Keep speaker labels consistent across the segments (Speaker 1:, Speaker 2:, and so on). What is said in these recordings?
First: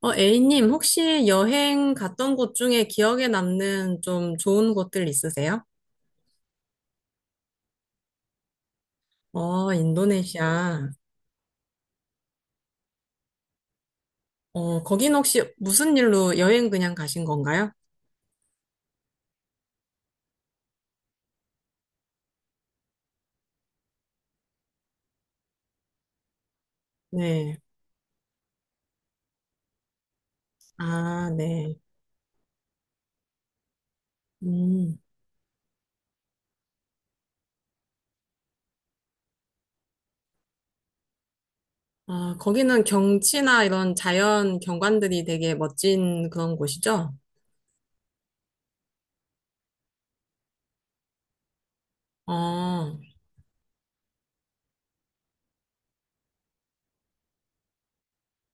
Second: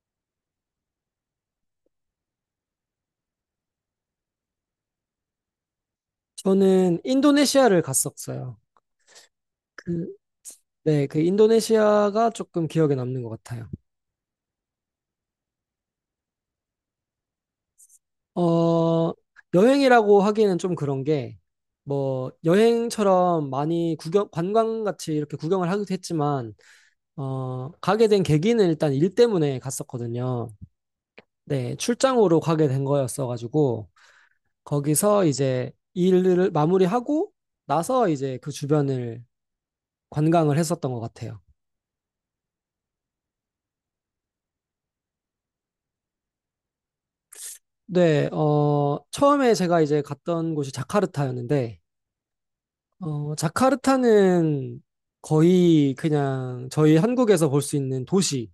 Speaker 1: A님, 혹시 여행 갔던 곳 중에 기억에 남는 좀 좋은 곳들 있으세요?
Speaker 2: 저는 인도네시아를 갔었어요. 그,
Speaker 1: 인도네시아.
Speaker 2: 네, 그 인도네시아가 조금 기억에 남는 것 같아요.
Speaker 1: 거긴 혹시 무슨 일로 여행 그냥 가신 건가요?
Speaker 2: 어, 여행이라고 하기에는 좀 그런 게, 뭐, 여행처럼 많이 구경, 관광같이 이렇게 구경을 하기도 했지만,
Speaker 1: 네.
Speaker 2: 가게 된 계기는 일단 일 때문에 갔었거든요.
Speaker 1: 아,
Speaker 2: 네,
Speaker 1: 네.
Speaker 2: 출장으로 가게 된 거였어가지고,
Speaker 1: 음.
Speaker 2: 거기서 이제 일을 마무리하고 나서 이제 그 주변을 관광을 했었던 것 같아요.
Speaker 1: 아, 거기는 경치나 이런 자연 경관들이 되게 멋진 그런 곳이죠?
Speaker 2: 네, 처음에 제가 이제 갔던 곳이 자카르타였는데,
Speaker 1: 어,
Speaker 2: 자카르타는 거의 그냥 저희 한국에서 볼 수 있는 도시,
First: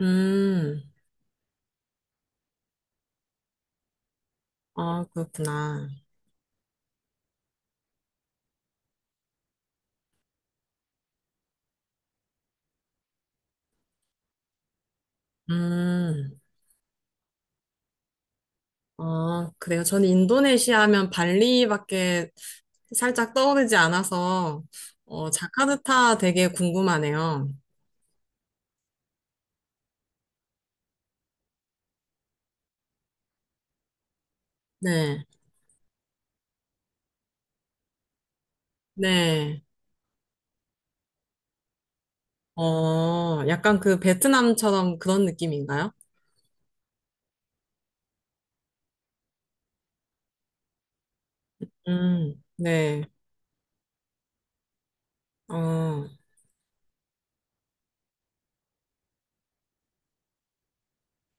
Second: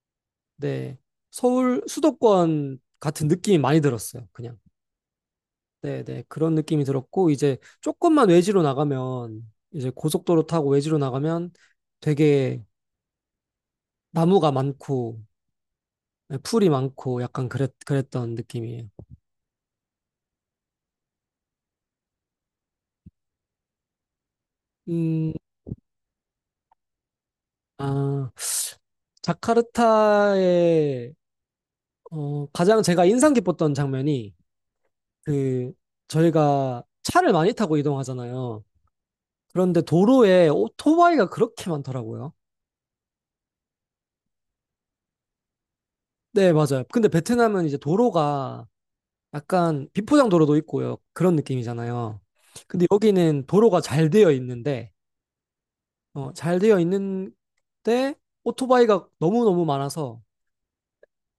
Speaker 1: 음.
Speaker 2: 네, 서울 수도권 같은 느낌이 많이 들었어요, 그냥.
Speaker 1: 아, 그렇구나.
Speaker 2: 네, 네, 그런 느낌이 들었고, 이제 조금만 외지로 나가면, 이제 고속도로 타고 외지로 나가면 되게 나무가 많고, 네,
Speaker 1: 음.
Speaker 2: 풀이 많고, 약간 그랬던 느낌이에요.
Speaker 1: 그래요. 저는 인도네시아 하면 발리밖에 살짝 떠오르지 않아서,
Speaker 2: 음,
Speaker 1: 자카르타 되게 궁금하네요.
Speaker 2: 아, 자카르타의 가장 제가 인상 깊었던 장면이
Speaker 1: 네,
Speaker 2: 그 저희가 차를 많이 타고 이동하잖아요.
Speaker 1: 네.
Speaker 2: 그런데 도로에 오토바이가 그렇게 많더라고요.
Speaker 1: 약간 그 베트남처럼 그런 느낌인가요?
Speaker 2: 네, 맞아요. 근데 베트남은 이제 도로가 약간 비포장 도로도 있고요. 그런 느낌이잖아요. 근데
Speaker 1: 네.
Speaker 2: 여기는 도로가 잘 되어 있는데
Speaker 1: 어,
Speaker 2: 어, 잘 되어 있는데 오토바이가 너무너무 많아서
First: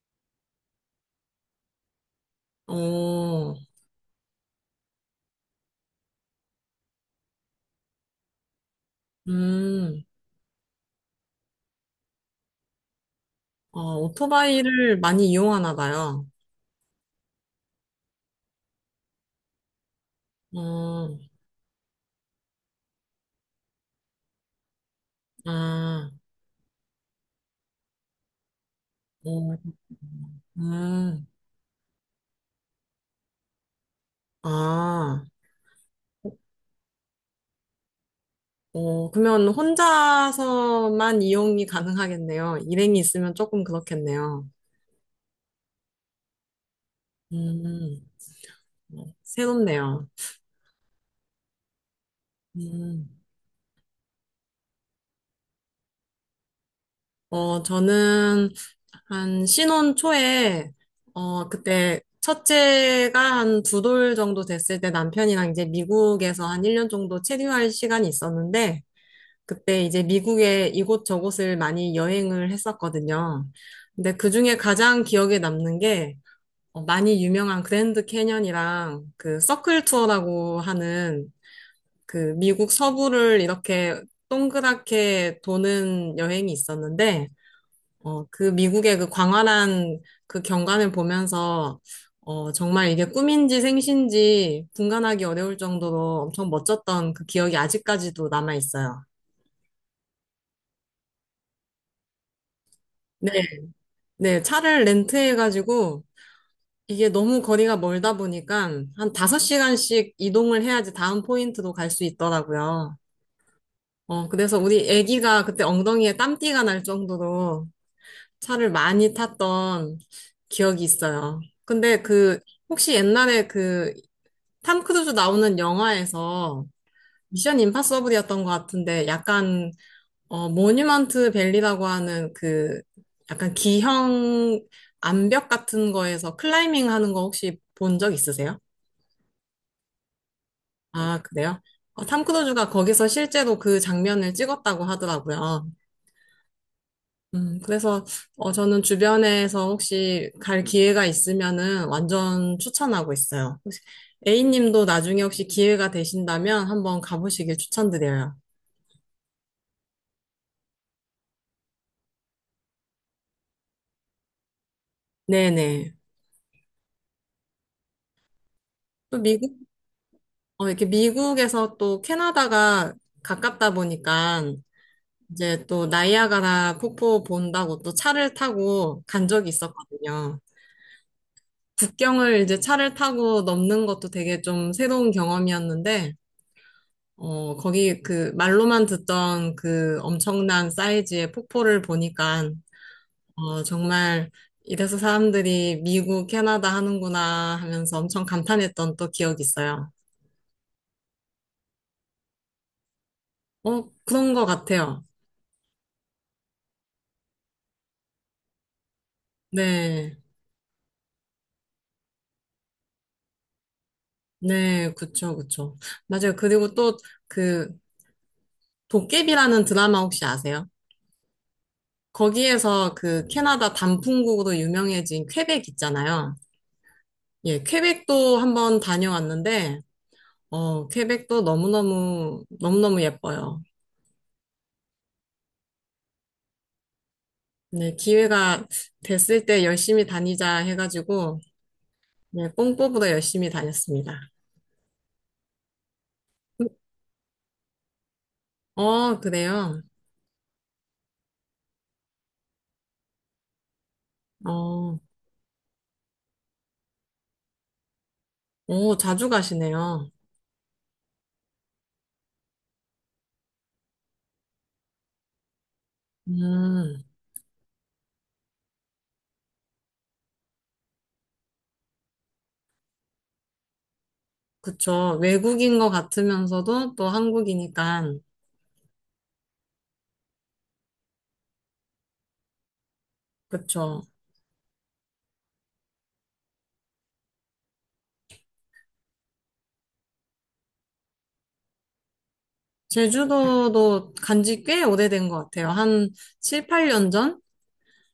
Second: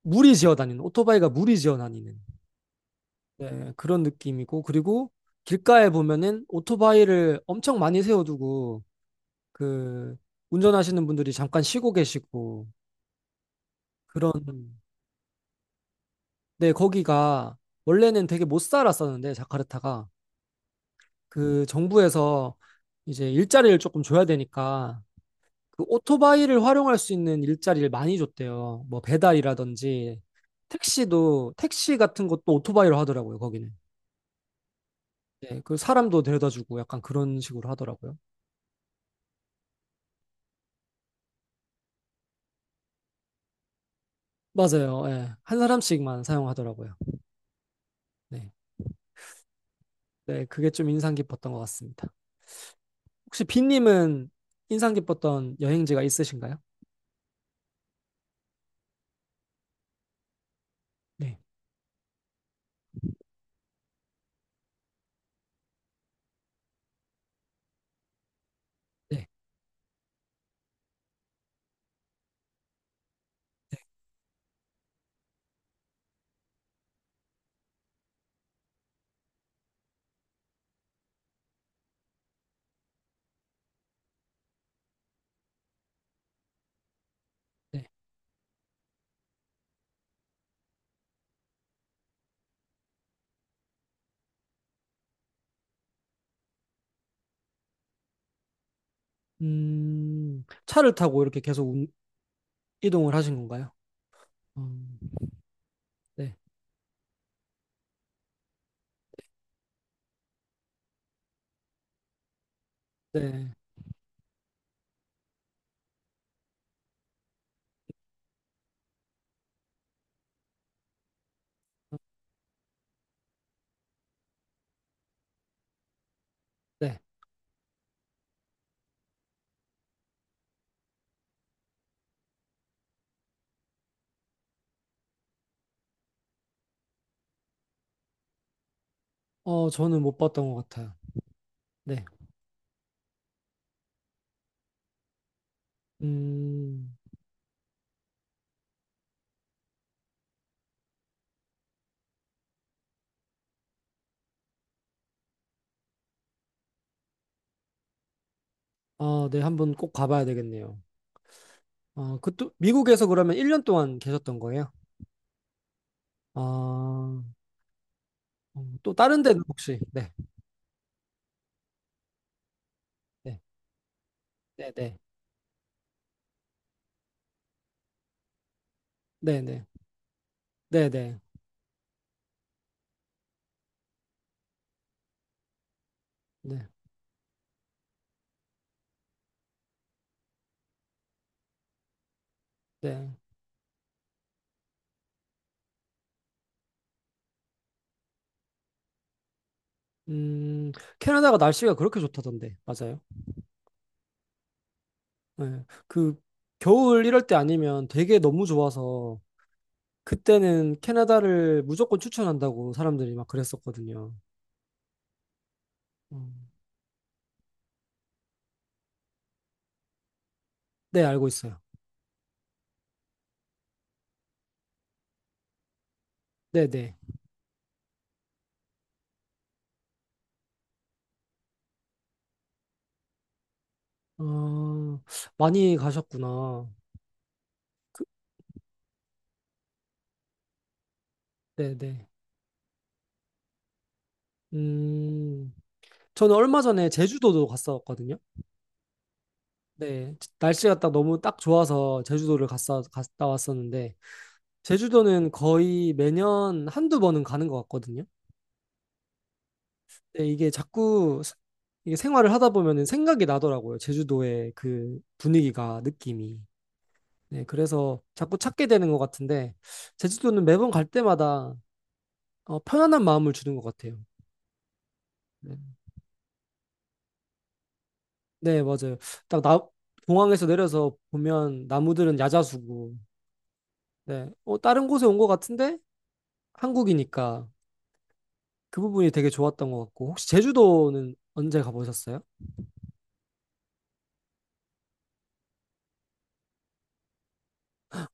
Speaker 2: 무리 지어 다니는 오토바이가 무리 지어 다니는
Speaker 1: 어,
Speaker 2: 네, 그런 느낌이고 그리고 길가에 보면은 오토바이를 엄청 많이 세워두고
Speaker 1: 음,
Speaker 2: 그 운전하시는 분들이 잠깐 쉬고 계시고
Speaker 1: 어,
Speaker 2: 그런
Speaker 1: 오토바이를 많이 이용하나 봐요.
Speaker 2: 네, 거기가 원래는 되게 못 살았었는데 자카르타가
Speaker 1: 어,
Speaker 2: 그 정부에서 이제 일자리를 조금 줘야 되니까 그
Speaker 1: 아,
Speaker 2: 오토바이를 활용할 수 있는 일자리를 많이 줬대요. 뭐
Speaker 1: 어,
Speaker 2: 배달이라든지
Speaker 1: 음,
Speaker 2: 택시 같은 것도 오토바이로 하더라고요. 거기는.
Speaker 1: 아.
Speaker 2: 네, 그 사람도 데려다 주고 약간 그런 식으로 하더라고요.
Speaker 1: 그러면 혼자서만 이용이 가능하겠네요. 일행이 있으면 조금 그렇겠네요.
Speaker 2: 맞아요. 예. 한 사람씩만 사용하더라고요.
Speaker 1: 음,
Speaker 2: 네.
Speaker 1: 어, 새롭네요.
Speaker 2: 네, 그게 좀 인상 깊었던 것 같습니다.
Speaker 1: 음.
Speaker 2: 혹시 빈님은 인상 깊었던 여행지가 있으신가요?
Speaker 1: 저는 한 신혼 초에,
Speaker 2: 네,
Speaker 1: 그때 첫째가 한 두 돌 정도 됐을 때 남편이랑 이제 미국에서 한 1년 정도 체류할 시간이 있었는데,
Speaker 2: 네,
Speaker 1: 그때 이제 미국의 이곳저곳을 많이 여행을 했었거든요. 근데 그중에 가장 기억에 남는 게, 많이 유명한 그랜드 캐년이랑 그 서클 투어라고 하는 그 미국 서부를 이렇게 동그랗게 도는 여행이 있었는데,
Speaker 2: 네.
Speaker 1: 그 미국의 그 광활한 그 경관을 보면서, 정말 이게 꿈인지 생신지 분간하기 어려울 정도로 엄청 멋졌던 그 기억이 아직까지도 남아 있어요.
Speaker 2: 차를 타고 이렇게 계속 이동을
Speaker 1: 네,
Speaker 2: 하신 건가요?
Speaker 1: 네, 차를
Speaker 2: 음,
Speaker 1: 렌트해가지고,
Speaker 2: 네,
Speaker 1: 이게 너무 거리가 멀다 보니까 한 5시간씩 이동을 해야지 다음 포인트도 갈 수 있더라고요.
Speaker 2: 네,
Speaker 1: 그래서 우리 애기가 그때 엉덩이에 땀띠가 날 정도로 차를 많이 탔던 기억이 있어요. 근데 그, 혹시 옛날에 그, 탐 크루즈 나오는 영화에서
Speaker 2: 네.
Speaker 1: 미션 임파서블이었던 것 같은데 약간, 모뉴먼트 밸리라고 하는 그, 약간 기형 암벽 같은 거에서 클라이밍 하는 거 혹시 본 적 있으세요?
Speaker 2: 저는 못 봤던 것 같아요.
Speaker 1: 아, 그래요?
Speaker 2: 네.
Speaker 1: 탐 크루즈가 거기서 실제로 그 장면을 찍었다고 하더라고요.
Speaker 2: 음,
Speaker 1: 그래서 저는 주변에서 혹시 갈 기회가 있으면은 완전 추천하고 있어요. 혹시 A님도 나중에 혹시 기회가 되신다면 한번 가보시길 추천드려요.
Speaker 2: 아, 네, 한번 꼭 가봐야 되겠네요. 아, 또, 미국에서 그러면 1년 동안 계셨던 거예요?
Speaker 1: 네네.
Speaker 2: 아, 또
Speaker 1: 또
Speaker 2: 다른 데는
Speaker 1: 미국,
Speaker 2: 혹시? 네,
Speaker 1: 이렇게 미국에서 또 캐나다가
Speaker 2: 네,
Speaker 1: 가깝다 보니까
Speaker 2: 네, 네,
Speaker 1: 이제 또 나이아가라 폭포 본다고 또 차를 타고 간
Speaker 2: 네,
Speaker 1: 적이
Speaker 2: 네,
Speaker 1: 있었거든요.
Speaker 2: 네, 네,
Speaker 1: 국경을 이제 차를 타고 넘는 것도 되게 좀 새로운 경험이었는데
Speaker 2: 네,
Speaker 1: 거기 그 말로만 듣던 그 엄청난 사이즈의 폭포를 보니까,
Speaker 2: 네.
Speaker 1: 정말 이래서 사람들이 미국, 캐나다 하는구나 하면서 엄청 감탄했던 또 기억이 있어요.
Speaker 2: 음, 캐나다가 날씨가 그렇게 좋다던데, 맞아요?
Speaker 1: 그런 것 같아요.
Speaker 2: 네. 그 겨울 이럴 때 아니면 되게 너무 좋아서
Speaker 1: 네.
Speaker 2: 그때는 캐나다를 무조건 추천한다고 사람들이 막 그랬었거든요.
Speaker 1: 네, 그쵸, 그쵸. 맞아요.
Speaker 2: 음.
Speaker 1: 그리고 또 그 도깨비라는 드라마 혹시 아세요?
Speaker 2: 네, 알고 있어요.
Speaker 1: 거기에서 그 캐나다 단풍국으로 유명해진 퀘벡 있잖아요.
Speaker 2: 네, 네.
Speaker 1: 예, 퀘벡도 한번 다녀왔는데, 퀘벡도 너무너무, 너무너무 예뻐요.
Speaker 2: 어, 많이 가셨구나.
Speaker 1: 네, 기회가 됐을 때 열심히 다니자 해가지고,
Speaker 2: 네, 네.
Speaker 1: 네, 뽕뽀보다 열심히 다녔습니다.
Speaker 2: 음, 저는 얼마 전에 제주도도 갔었거든요.
Speaker 1: 어, 그래요?
Speaker 2: 네, 날씨가 딱 너무 딱 좋아서 제주도를 갔다 왔었는데
Speaker 1: 어,
Speaker 2: 제주도는 거의 매년 한두 번은 가는 것 같거든요.
Speaker 1: 오, 자주 가시네요.
Speaker 2: 네, 이게 생활을 하다 보면은 생각이 나더라고요. 제주도의 그 분위기가, 느낌이.
Speaker 1: 음,
Speaker 2: 네, 그래서 자꾸 찾게 되는 것 같은데, 제주도는 매번 갈 때마다 편안한 마음을 주는 것 같아요.
Speaker 1: 그쵸.
Speaker 2: 네,
Speaker 1: 외국인 것 같으면서도 또 한국이니까,
Speaker 2: 네, 맞아요. 딱 공항에서 내려서 보면 나무들은 야자수고,
Speaker 1: 그쵸.
Speaker 2: 네, 다른 곳에 온 것 같은데 한국이니까 그 부분이 되게 좋았던 것 같고, 혹시 제주도는 언제 가보셨어요?
Speaker 1: 제주도도 간지 꽤 오래된 것 같아요. 한 7, 8년 전?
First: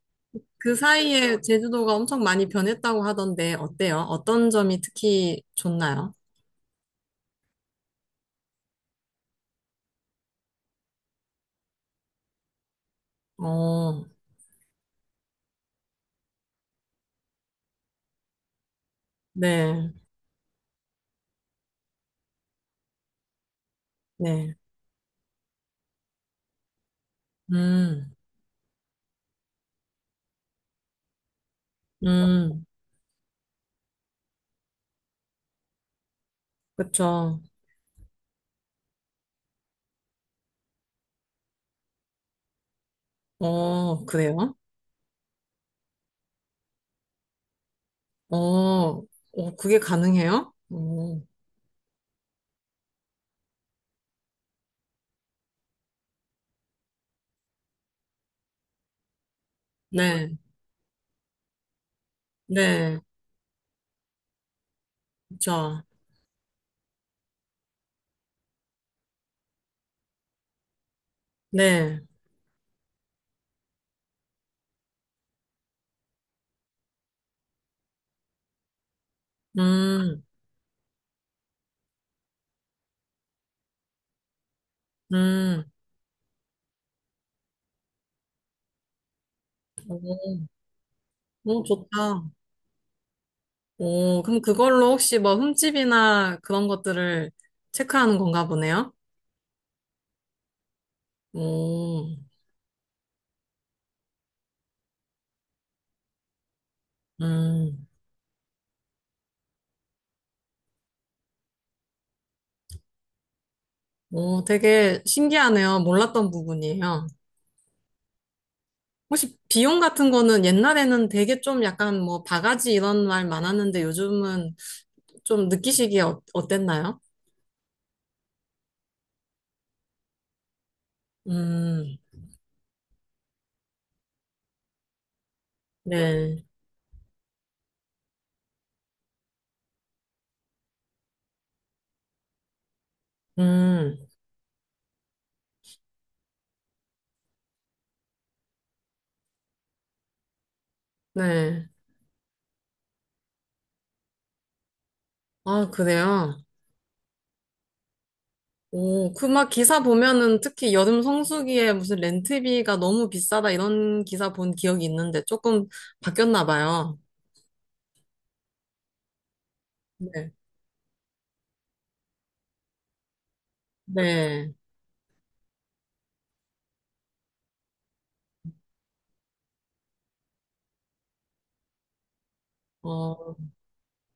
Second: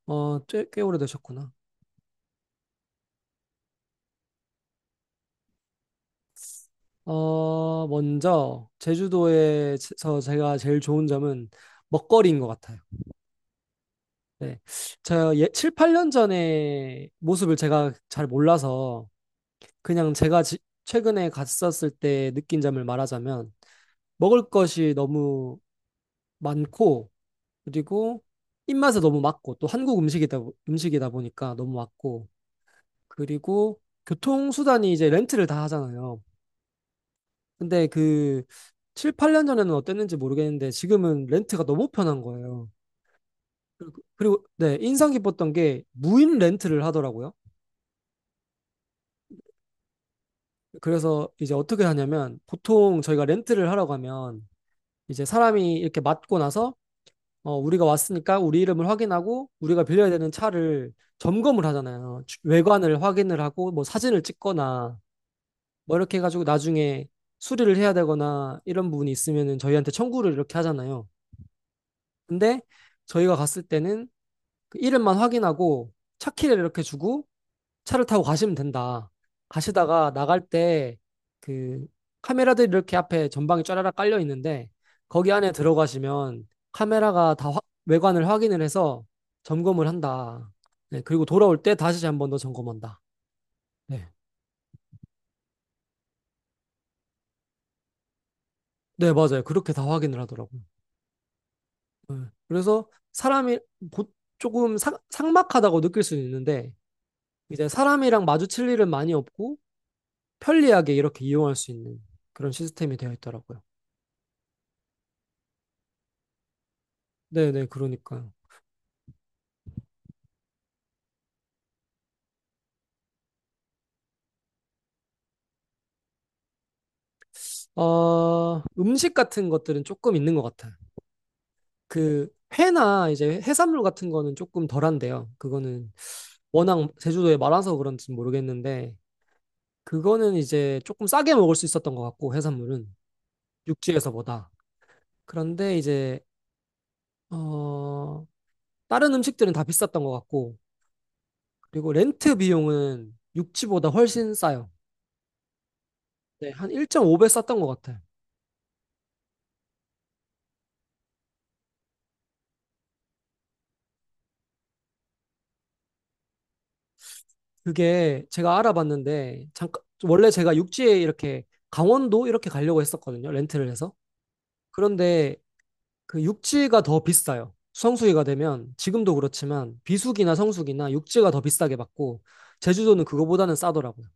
Speaker 2: 꽤,
Speaker 1: 그
Speaker 2: 꽤
Speaker 1: 사이에
Speaker 2: 오래되셨구나.
Speaker 1: 제주도가 엄청 많이 변했다고 하던데, 어때요? 어떤 점이 특히 좋나요?
Speaker 2: 먼저 제주도에서 제가 제일 좋은 점은 먹거리인 것 같아요.
Speaker 1: 어,
Speaker 2: 네. 저 예, 7, 8년 전에 모습을 제가 잘 몰라서
Speaker 1: 네,
Speaker 2: 그냥 제가 최근에 갔었을 때 느낀 점을 말하자면 먹을
Speaker 1: 네,
Speaker 2: 것이 너무 많고
Speaker 1: 음,
Speaker 2: 그리고 입맛에 너무 맞고 또 한국 음식이다 보니까 너무 맞고
Speaker 1: 음,
Speaker 2: 그리고 교통수단이 이제 렌트를 다 하잖아요.
Speaker 1: 그쵸.
Speaker 2: 근데 그 7, 8년 전에는 어땠는지 모르겠는데 지금은 렌트가 너무 편한 거예요.
Speaker 1: 어,
Speaker 2: 그리고
Speaker 1: 그래요?
Speaker 2: 네, 인상 깊었던 게 무인 렌트를 하더라고요.
Speaker 1: 어, 어, 그게 가능해요? 어,
Speaker 2: 그래서 이제 어떻게 하냐면 보통 저희가 렌트를 하러 가면 이제 사람이 이렇게 맞고 나서 우리가 왔으니까 우리 이름을 확인하고 우리가 빌려야 되는
Speaker 1: 네,
Speaker 2: 차를 점검을 하잖아요.
Speaker 1: 네,
Speaker 2: 외관을 확인을 하고 뭐 사진을 찍거나
Speaker 1: 그쵸.
Speaker 2: 뭐 이렇게 해가지고 나중에 수리를 해야 되거나 이런 부분이 있으면은 저희한테 청구를 이렇게 하잖아요.
Speaker 1: 네,
Speaker 2: 근데 저희가 갔을 때는 그 이름만 확인하고 차키를 이렇게 주고 차를 타고 가시면 된다. 가시다가
Speaker 1: 음,
Speaker 2: 나갈 때 그 카메라들이 이렇게 앞에 전방에 쫘라락 깔려 있는데 거기 안에
Speaker 1: 음,
Speaker 2: 들어가시면 카메라가 다 외관을 확인을 해서 점검을 한다. 네, 그리고 돌아올
Speaker 1: 어,
Speaker 2: 때 다시 한
Speaker 1: 좋다.
Speaker 2: 번 더 점검한다. 네.
Speaker 1: 그럼 그걸로 혹시 뭐 흠집이나 그런 것들을 체크하는 건가 보네요?
Speaker 2: 네, 맞아요. 그렇게 다 확인을 하더라고요.
Speaker 1: 오,
Speaker 2: 네. 그래서 사람이 보- 조금 삭막하다고 느낄 수는 있는데 이제
Speaker 1: 음,
Speaker 2: 사람이랑 마주칠 일은 많이 없고 편리하게 이렇게 이용할 수 있는 그런 시스템이 되어 있더라고요.
Speaker 1: 오, 되게 신기하네요. 몰랐던 부분이에요.
Speaker 2: 네네, 그러니까.
Speaker 1: 혹시 비용 같은 거는 옛날에는 되게 좀 약간 뭐 바가지 이런 말 많았는데 요즘은 좀 느끼시기에 어, 어땠나요?
Speaker 2: 음식 같은 것들은 조금 있는 것 같아요.
Speaker 1: 음,
Speaker 2: 그 회나 이제 해산물 같은 거는 조금 덜한데요. 그거는
Speaker 1: 네.
Speaker 2: 워낙 제주도에 많아서 그런지 모르겠는데, 그거는 이제 조금 싸게 먹을 수 있었던 것 같고, 해산물은
Speaker 1: 음,
Speaker 2: 육지에서보다. 그런데 이제, 어, 다른 음식들은 다 비쌌던 것 같고,
Speaker 1: 네.
Speaker 2: 그리고 렌트 비용은 육지보다 훨씬 싸요.
Speaker 1: 아, 그래요?
Speaker 2: 네, 한 1.5배 쌌던 것 같아요.
Speaker 1: 오, 그 막 기사 보면은 특히 여름 성수기에 무슨 렌트비가 너무 비싸다 이런 기사 본 기억이 있는데 조금 바뀌었나 봐요.
Speaker 2: 그게 제가 알아봤는데 잠깐 원래
Speaker 1: 네.
Speaker 2: 제가 육지에 이렇게 강원도 이렇게 가려고 했었거든요. 렌트를 해서.
Speaker 1: 네.
Speaker 2: 그런데 그 육지가 더 비싸요. 성수기가 되면 지금도 그렇지만 비수기나 성수기나 육지가 더 비싸게 받고 제주도는
Speaker 1: 어,
Speaker 2: 그거보다는 싸더라고요.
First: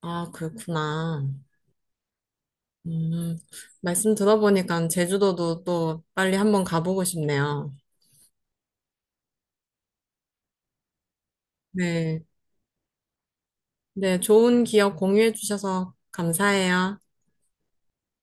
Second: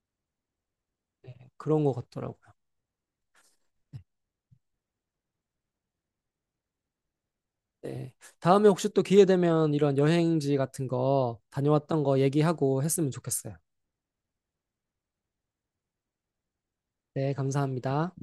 Speaker 1: 아, 그렇구나.
Speaker 2: 그런 것 같더라고요.
Speaker 1: 음, 말씀 들어보니까 제주도도 또 빨리 한번 가보고 싶네요.
Speaker 2: 네. 네. 다음에 혹시 또 기회 되면 이런 여행지 같은 거 다녀왔던 거
Speaker 1: 네.
Speaker 2: 얘기하고 했으면 좋겠어요.
Speaker 1: 네, 좋은 기억 공유해 주셔서 감사해요.
Speaker 2: 네, 감사합니다.